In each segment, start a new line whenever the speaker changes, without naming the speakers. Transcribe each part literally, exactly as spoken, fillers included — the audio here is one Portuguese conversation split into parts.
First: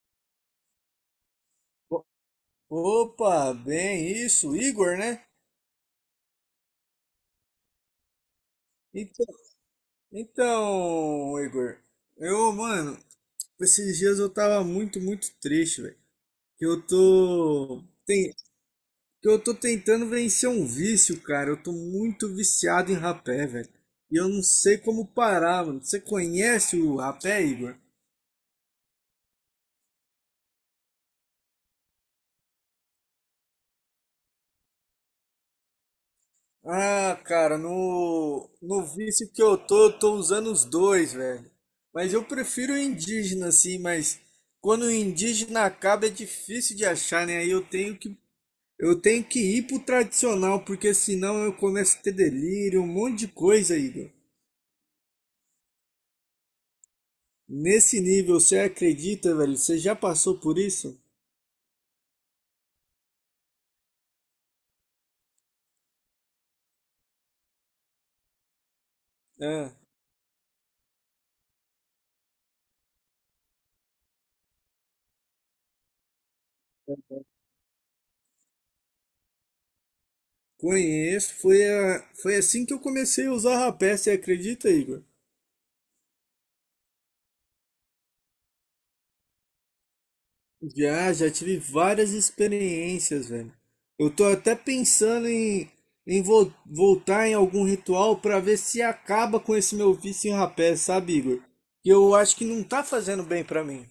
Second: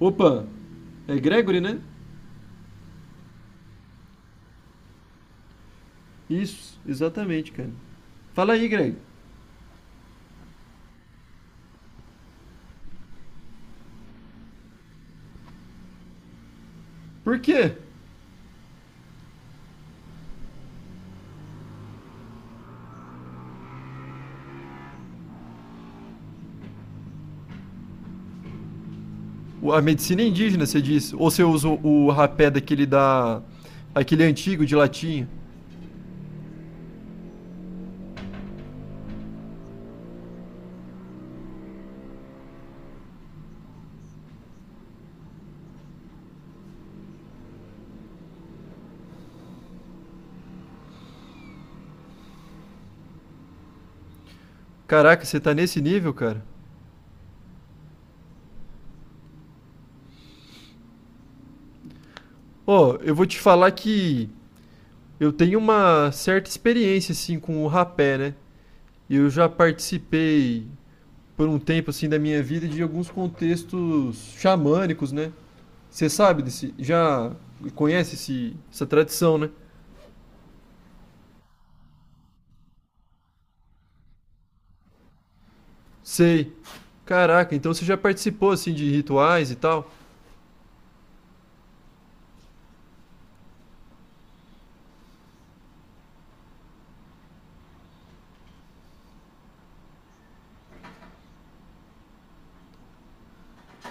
Opa, é Gregory, né?
O- Opa, bem, isso, Igor, né?
Isso, exatamente, cara. Fala aí, Gregory.
Então, então, Igor, eu, mano, esses dias eu tava muito, muito triste, velho. Que eu
Por quê?
tô, tem, que eu tô tentando vencer um vício, cara. Eu tô muito viciado em rapé, velho. E eu não sei como parar, mano. Você conhece o rapé, Igor?
A medicina é indígena, você disse? Ou você usa o o rapé daquele da. Aquele antigo de latinha?
Ah, cara, no, no vício que eu tô, eu tô usando os dois, velho. Mas eu prefiro o indígena, assim, mas quando o indígena acaba é difícil de achar, né? Aí eu tenho que, eu tenho que ir pro tradicional, porque senão eu começo a ter delírio, um monte de coisa, Igor.
Caraca, você tá nesse nível, cara?
Nesse nível, você acredita, velho? Você já passou por isso?
Ó, eu vou te falar que eu tenho uma certa experiência, assim, com o rapé, né? Eu já
É,
participei por um tempo, assim, da minha vida de alguns contextos xamânicos, né? Você sabe desse. Já conhece esse, essa tradição, né?
conheço. Foi, a, foi assim que eu comecei a usar rapé, você acredita, Igor?
Sei. Caraca, então você já participou assim de rituais e tal?
Já, já tive várias experiências, velho. Eu tô até pensando em, em vol- voltar em algum ritual pra ver se acaba com esse meu vício em rapé, sabe, Igor? Que eu acho que não tá fazendo bem pra mim.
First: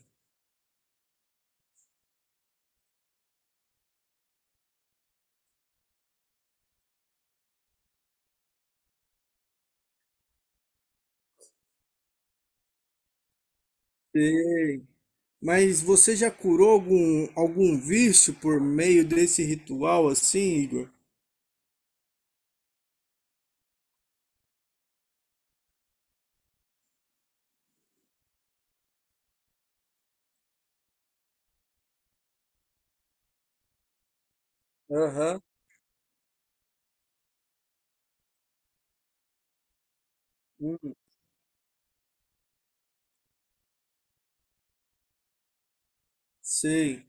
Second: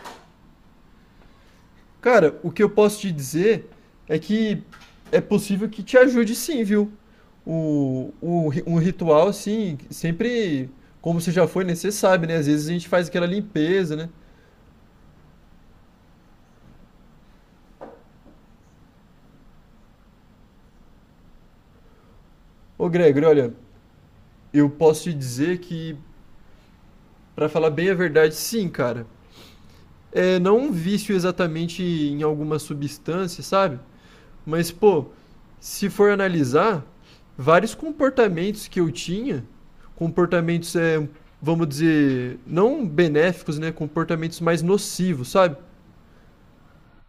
Cara, o que eu posso te dizer é que é possível que te ajude sim, viu? O, o, ri- um ritual, assim, sempre, como você já foi, né? Você sabe, né? Às vezes a gente faz aquela limpeza, né?
Sei. Mas você já curou algum, algum vício por meio desse ritual assim, Igor?
Ô, Gregory, olha, eu posso te dizer que, pra falar bem a verdade, sim, cara. É não um vício exatamente em alguma substância, sabe? Mas, pô,
Aham.
se for analisar, vários comportamentos que eu tinha, comportamentos,
Hum,
é, vamos dizer, não benéficos, né? Comportamentos mais nocivos, sabe?
sei.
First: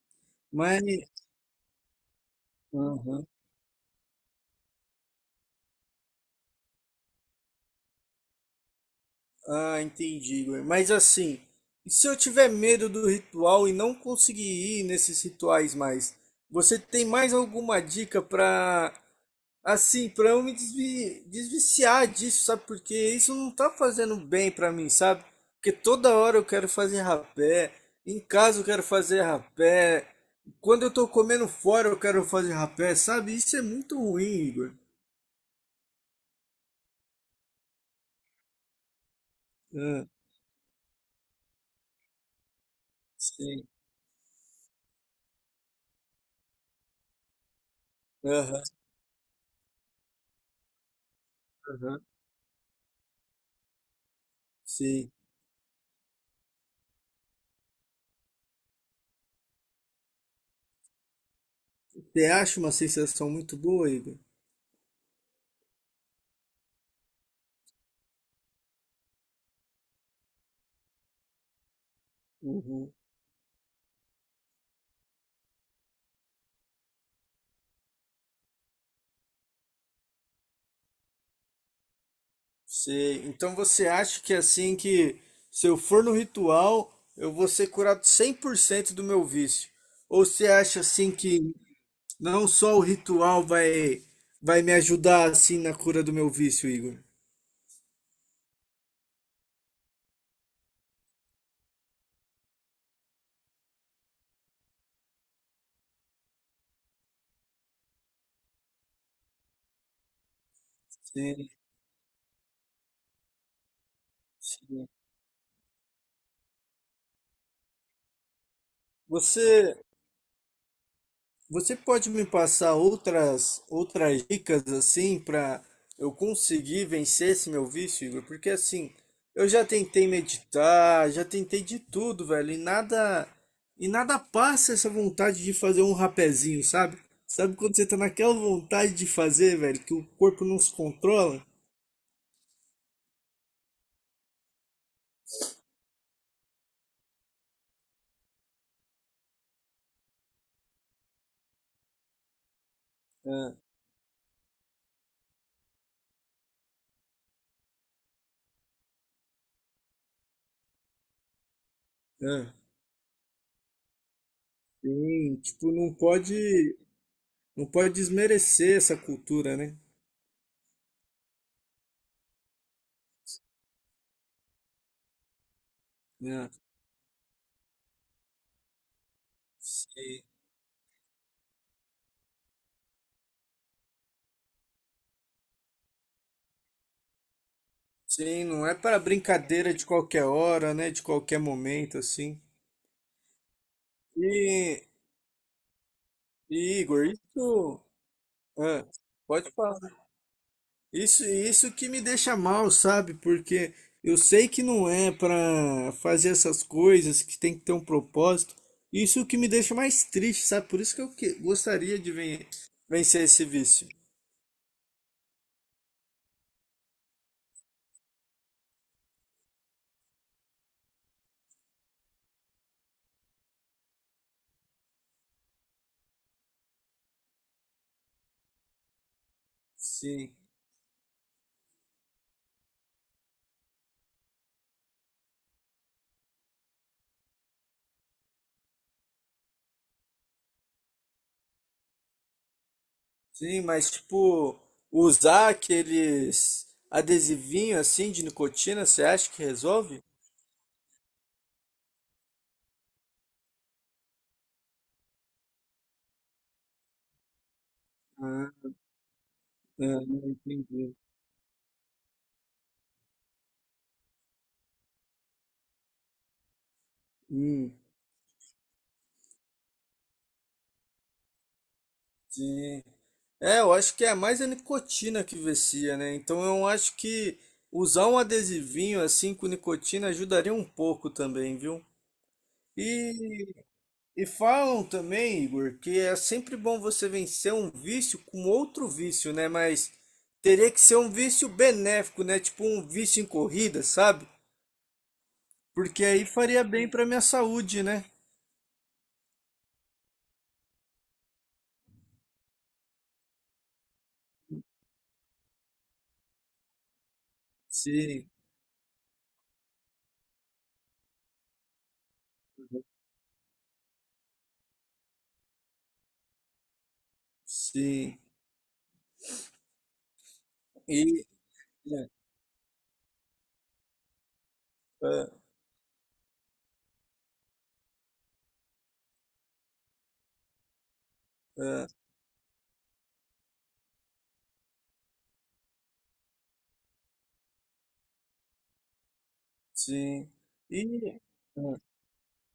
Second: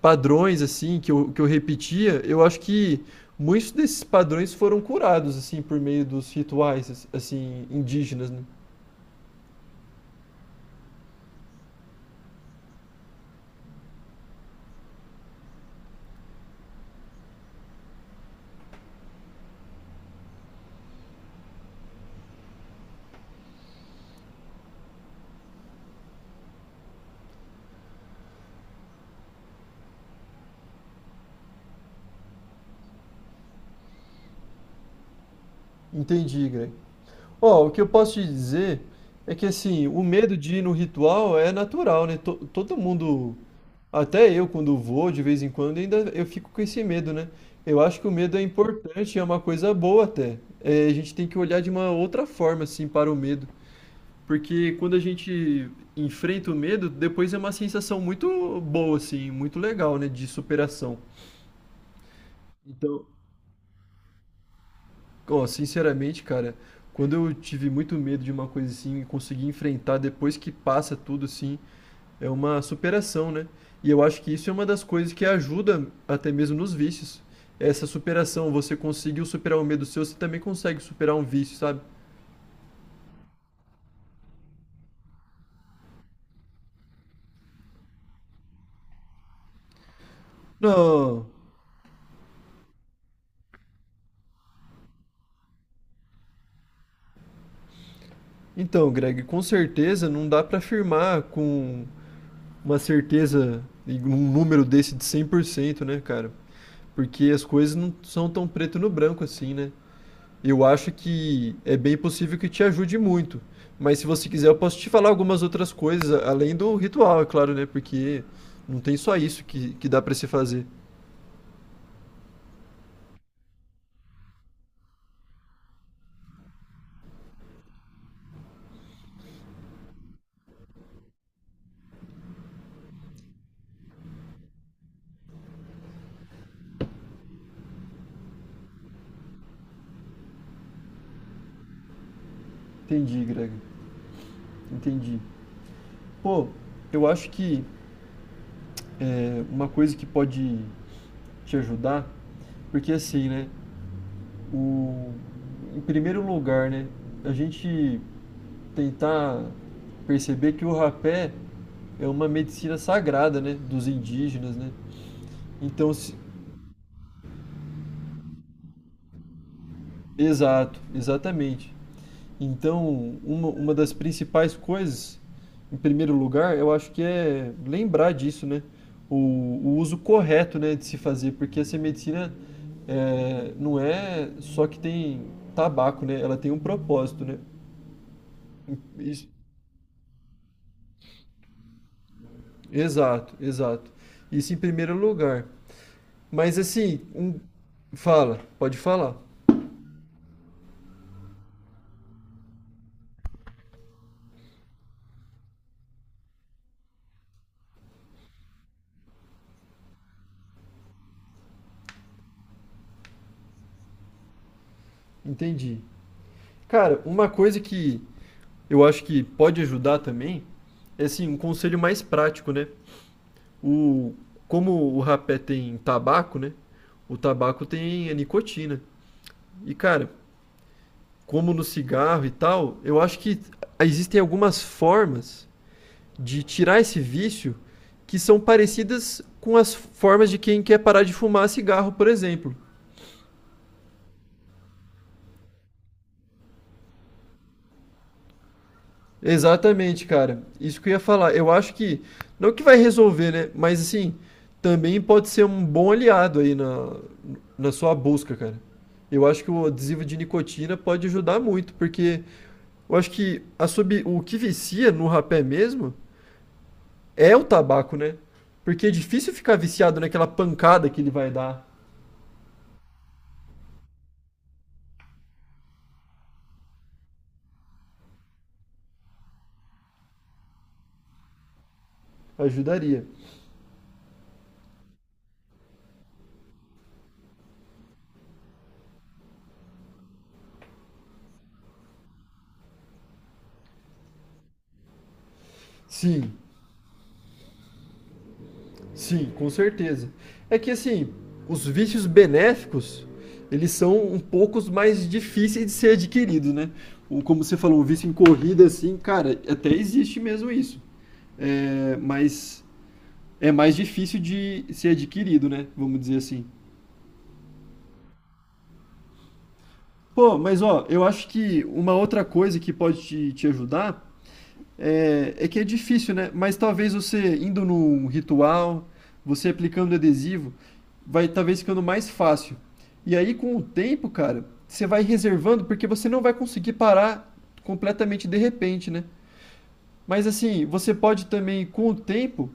Padrões,
Mas.
assim, que eu, que eu repetia, eu acho que
Aham.
muitos desses padrões foram curados, assim, por meio dos rituais, assim, indígenas, né?
Ah, entendi, Igor. Mas assim, e se eu tiver medo do ritual e não conseguir ir nesses rituais mais, você tem mais alguma dica para assim, para eu me desvi- desviciar disso, sabe? Porque isso não tá fazendo bem para mim, sabe? Porque toda hora eu quero fazer rapé, em casa eu quero fazer rapé, quando eu tô comendo fora eu quero fazer rapé, sabe? Isso é muito ruim, Igor.
Entendi, Greg. Ó, o que eu posso te dizer é que assim, o
Ah,
medo de ir no ritual é natural, né? To- Todo mundo,
sim.
até eu quando vou de vez em quando, ainda eu fico com esse medo, né? Eu acho que o medo é
Aham,
importante, é uma coisa boa até. É, a gente tem que olhar de uma
aham,
outra forma assim para o medo, porque quando a
sim.
gente enfrenta o medo, depois é uma sensação muito boa assim, muito legal, né, de superação.
Você acha uma
Então,
sensação muito boa, Igor?
ó, sinceramente, cara, quando eu tive muito medo de uma coisa assim e consegui enfrentar depois que passa tudo assim, é uma
Uhum.
superação, né? E eu acho que isso é uma das coisas que ajuda até mesmo nos vícios. Essa superação, você conseguiu superar um medo seu, você também consegue superar um vício, sabe?
Você- Então você acha que assim que se eu for no ritual, eu vou ser curado cem por cento do meu vício? Ou você acha assim
Não.
que não só o ritual vai vai me ajudar assim na cura do meu vício, Igor?
Então, Greg, com certeza não dá pra afirmar com uma certeza e um número desse de cem por cento, né, cara? Porque as coisas não são tão preto no branco assim, né? Eu acho
Sim,
que é bem possível que te ajude muito. Mas se você quiser, eu posso
sim.
te falar algumas outras coisas, a- além do ritual, é claro, né? Porque não tem só isso que,
Você
que dá pra se fazer.
Você pode me passar outras outras dicas assim para eu conseguir vencer esse meu vício, Igor? Porque assim, eu já tentei meditar, já tentei de tudo, velho, e nada e nada passa essa vontade de fazer um rapezinho, sabe? Sabe quando você tá naquela vontade de fazer, velho, que o corpo não se controla?
Entendi, Greg. Entendi. Pô, eu acho que é, uma coisa que pode te ajudar, porque assim, né?
Ah,
O, em primeiro lugar, né? A gente tentar perceber que o rapé é uma
ah.
medicina sagrada, né? Dos indígenas, né?
Sim, tipo,
Então,
não
se,
pode não pode desmerecer essa cultura, né?
exato, exatamente. Então, uma, uma das principais coisas, em primeiro
Ah.
lugar, eu acho que é lembrar disso, né? O, o uso
Sim.
correto, né, de se fazer, porque essa medicina é, não é só que tem tabaco, né? Ela tem um propósito, né?
Sim, não é para
Isso-
brincadeira de qualquer hora, né? De qualquer momento, assim.
exato, exato. Isso em
E,
primeiro lugar. Mas
e,
assim,
Igor,
um-
isso.
fala, pode
Ah,
falar.
pode falar. Isso, isso que me deixa mal, sabe? Porque eu sei que não é para fazer essas coisas, que tem que ter um propósito. Isso que me deixa mais triste, sabe? Por isso que eu que- gostaria de ven- vencer esse vício.
Entendi. Cara, uma coisa que eu acho que pode ajudar também, é assim, um conselho mais prático, né? O, como o rapé tem tabaco, né? O tabaco tem a nicotina. E, cara,
Sim,
como no cigarro e tal, eu acho que existem algumas formas de tirar esse vício que são parecidas com as formas de quem quer parar de fumar cigarro, por exemplo.
sim, mas tipo, usar aqueles adesivinhos assim de nicotina, você acha que resolve?
Exatamente, cara. Isso que eu ia falar. Eu acho que, não que vai resolver, né? Mas assim, também pode ser um bom aliado aí na, na sua busca, cara.
Ah,
Eu acho que o
ah,
adesivo de nicotina
entendi.
pode ajudar muito, porque eu acho que a sub, o que vicia no rapé mesmo é o
Hum,
tabaco, né? Porque é difícil ficar viciado naquela pancada que ele vai dar.
sim. É, eu acho que é mais a nicotina que vicia, né? Então eu acho que usar um adesivinho assim com nicotina ajudaria um pouco também, viu?
Ajudaria.
E, e falam também, Igor, que é sempre bom você vencer um vício com outro vício, né? Mas teria que ser um vício benéfico, né? Tipo um vício em corrida, sabe? Porque aí
Sim.
faria bem pra minha saúde, né?
Sim, com certeza. É que assim, os vícios benéficos, eles são um pouco mais difíceis de ser adquiridos, né? O- Como você falou, o vício em
Sim,
corrida, assim, cara, até existe mesmo isso. É, mas é mais difícil de ser adquirido, né? Vamos dizer assim.
sim.
Pô, mas ó,
E,
eu acho que uma
é,
outra coisa que pode te, te ajudar. É,
é.
é que é difícil, né? Mas talvez você indo num ritual, você aplicando adesivo, vai talvez ficando
É,
mais fácil. E aí com o tempo, cara, você vai reservando porque você não vai conseguir parar completamente de repente, né? Mas
sim.
assim, você
E,
pode
é,
também com o tempo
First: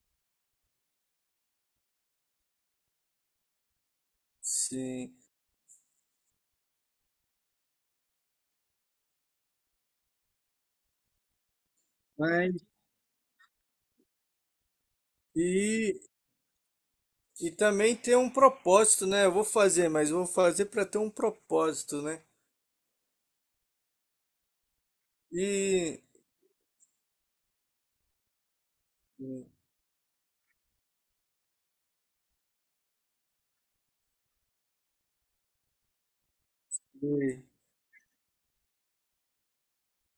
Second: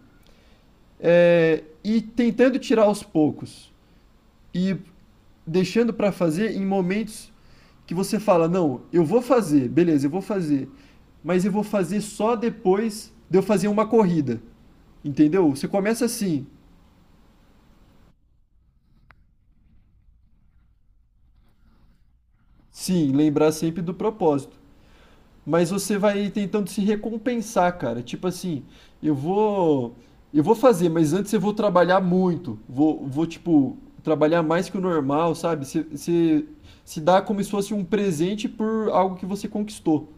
é, ir tentando tirar aos poucos e
sim.
deixando para fazer em momentos que você fala, não, eu vou fazer, beleza, eu vou fazer, mas eu vou fazer só
Mas,
depois de eu fazer uma corrida. Entendeu? Você
e,
começa assim,
e também tem um propósito, né? Eu vou fazer, mas vou fazer para ter um propósito, né?
sim, lembrar sempre do propósito, mas você
E,
vai tentando se recompensar, cara. Tipo assim, eu vou eu vou fazer, mas antes eu vou trabalhar muito. Vou, vou tipo, trabalhar mais que o normal, sabe? Você, você se dá como
e,
se fosse um presente por algo que você conquistou.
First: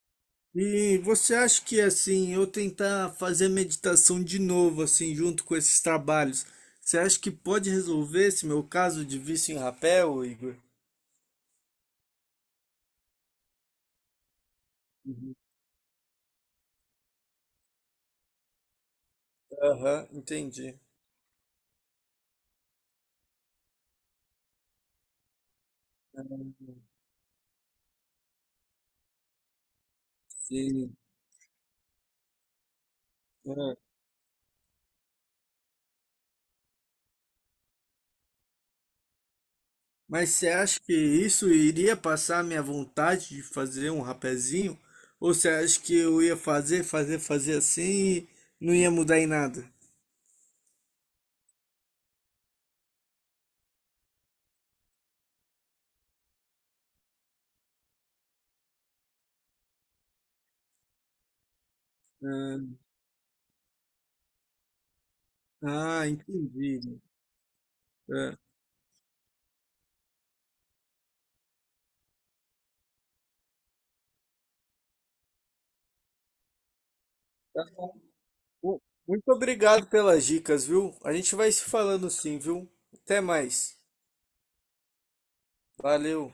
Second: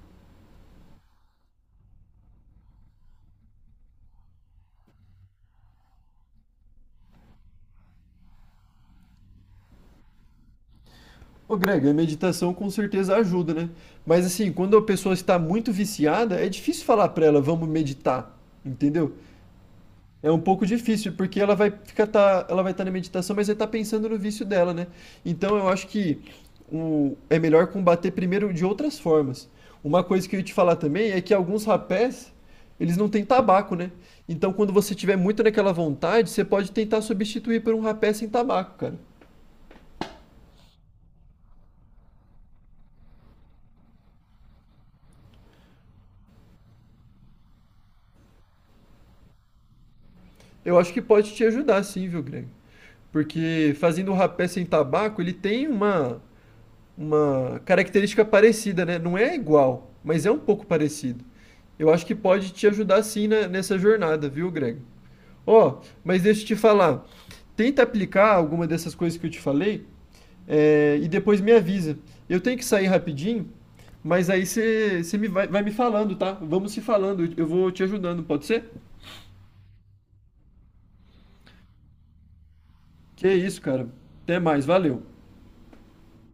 e você acha que, assim, eu tentar fazer meditação de novo, assim, junto com esses trabalhos, você acha que pode resolver esse meu caso de vício em rapel, Igor?
Ô Greg, a meditação com certeza ajuda, né? Mas assim, quando a pessoa
Uhum.
está muito viciada, é difícil falar para ela, vamos meditar, entendeu?
Aham,
É um pouco
entendi.
difícil, porque ela vai ficar tá, ela vai estar na meditação, mas vai estar pensando no vício dela, né? Então eu acho que o, é melhor combater primeiro de outras formas. Uma coisa que eu ia te falar
Sim.
também é que alguns rapés, eles não têm tabaco, né? Então quando você tiver muito naquela vontade, você pode tentar substituir por um rapé sem tabaco, cara.
Mas você acha que isso iria passar a minha vontade de fazer um rapezinho? Ou você acha que eu ia fazer, fazer, fazer assim e não ia mudar em nada?
Eu acho que pode te ajudar sim, viu, Greg? Porque fazendo o rapé sem tabaco, ele tem uma, uma característica parecida, né? Não é igual, mas é um pouco parecido. Eu acho que pode te
Ah,
ajudar sim na- nessa jornada, viu, Greg? Ó,
ah,
mas deixa eu te
entendi.
falar. Tenta aplicar
É.
alguma dessas coisas que eu te falei, é, e depois me avisa. Eu tenho que sair rapidinho, mas aí você você me vai, vai me falando, tá? Vamos se falando, eu
Tá
vou te
bom.
ajudando, pode ser?
Mu- Muito obrigado pelas dicas, viu? A gente vai se falando sim, viu? Até
Que isso,
mais.
cara. Até mais, valeu.
Valeu.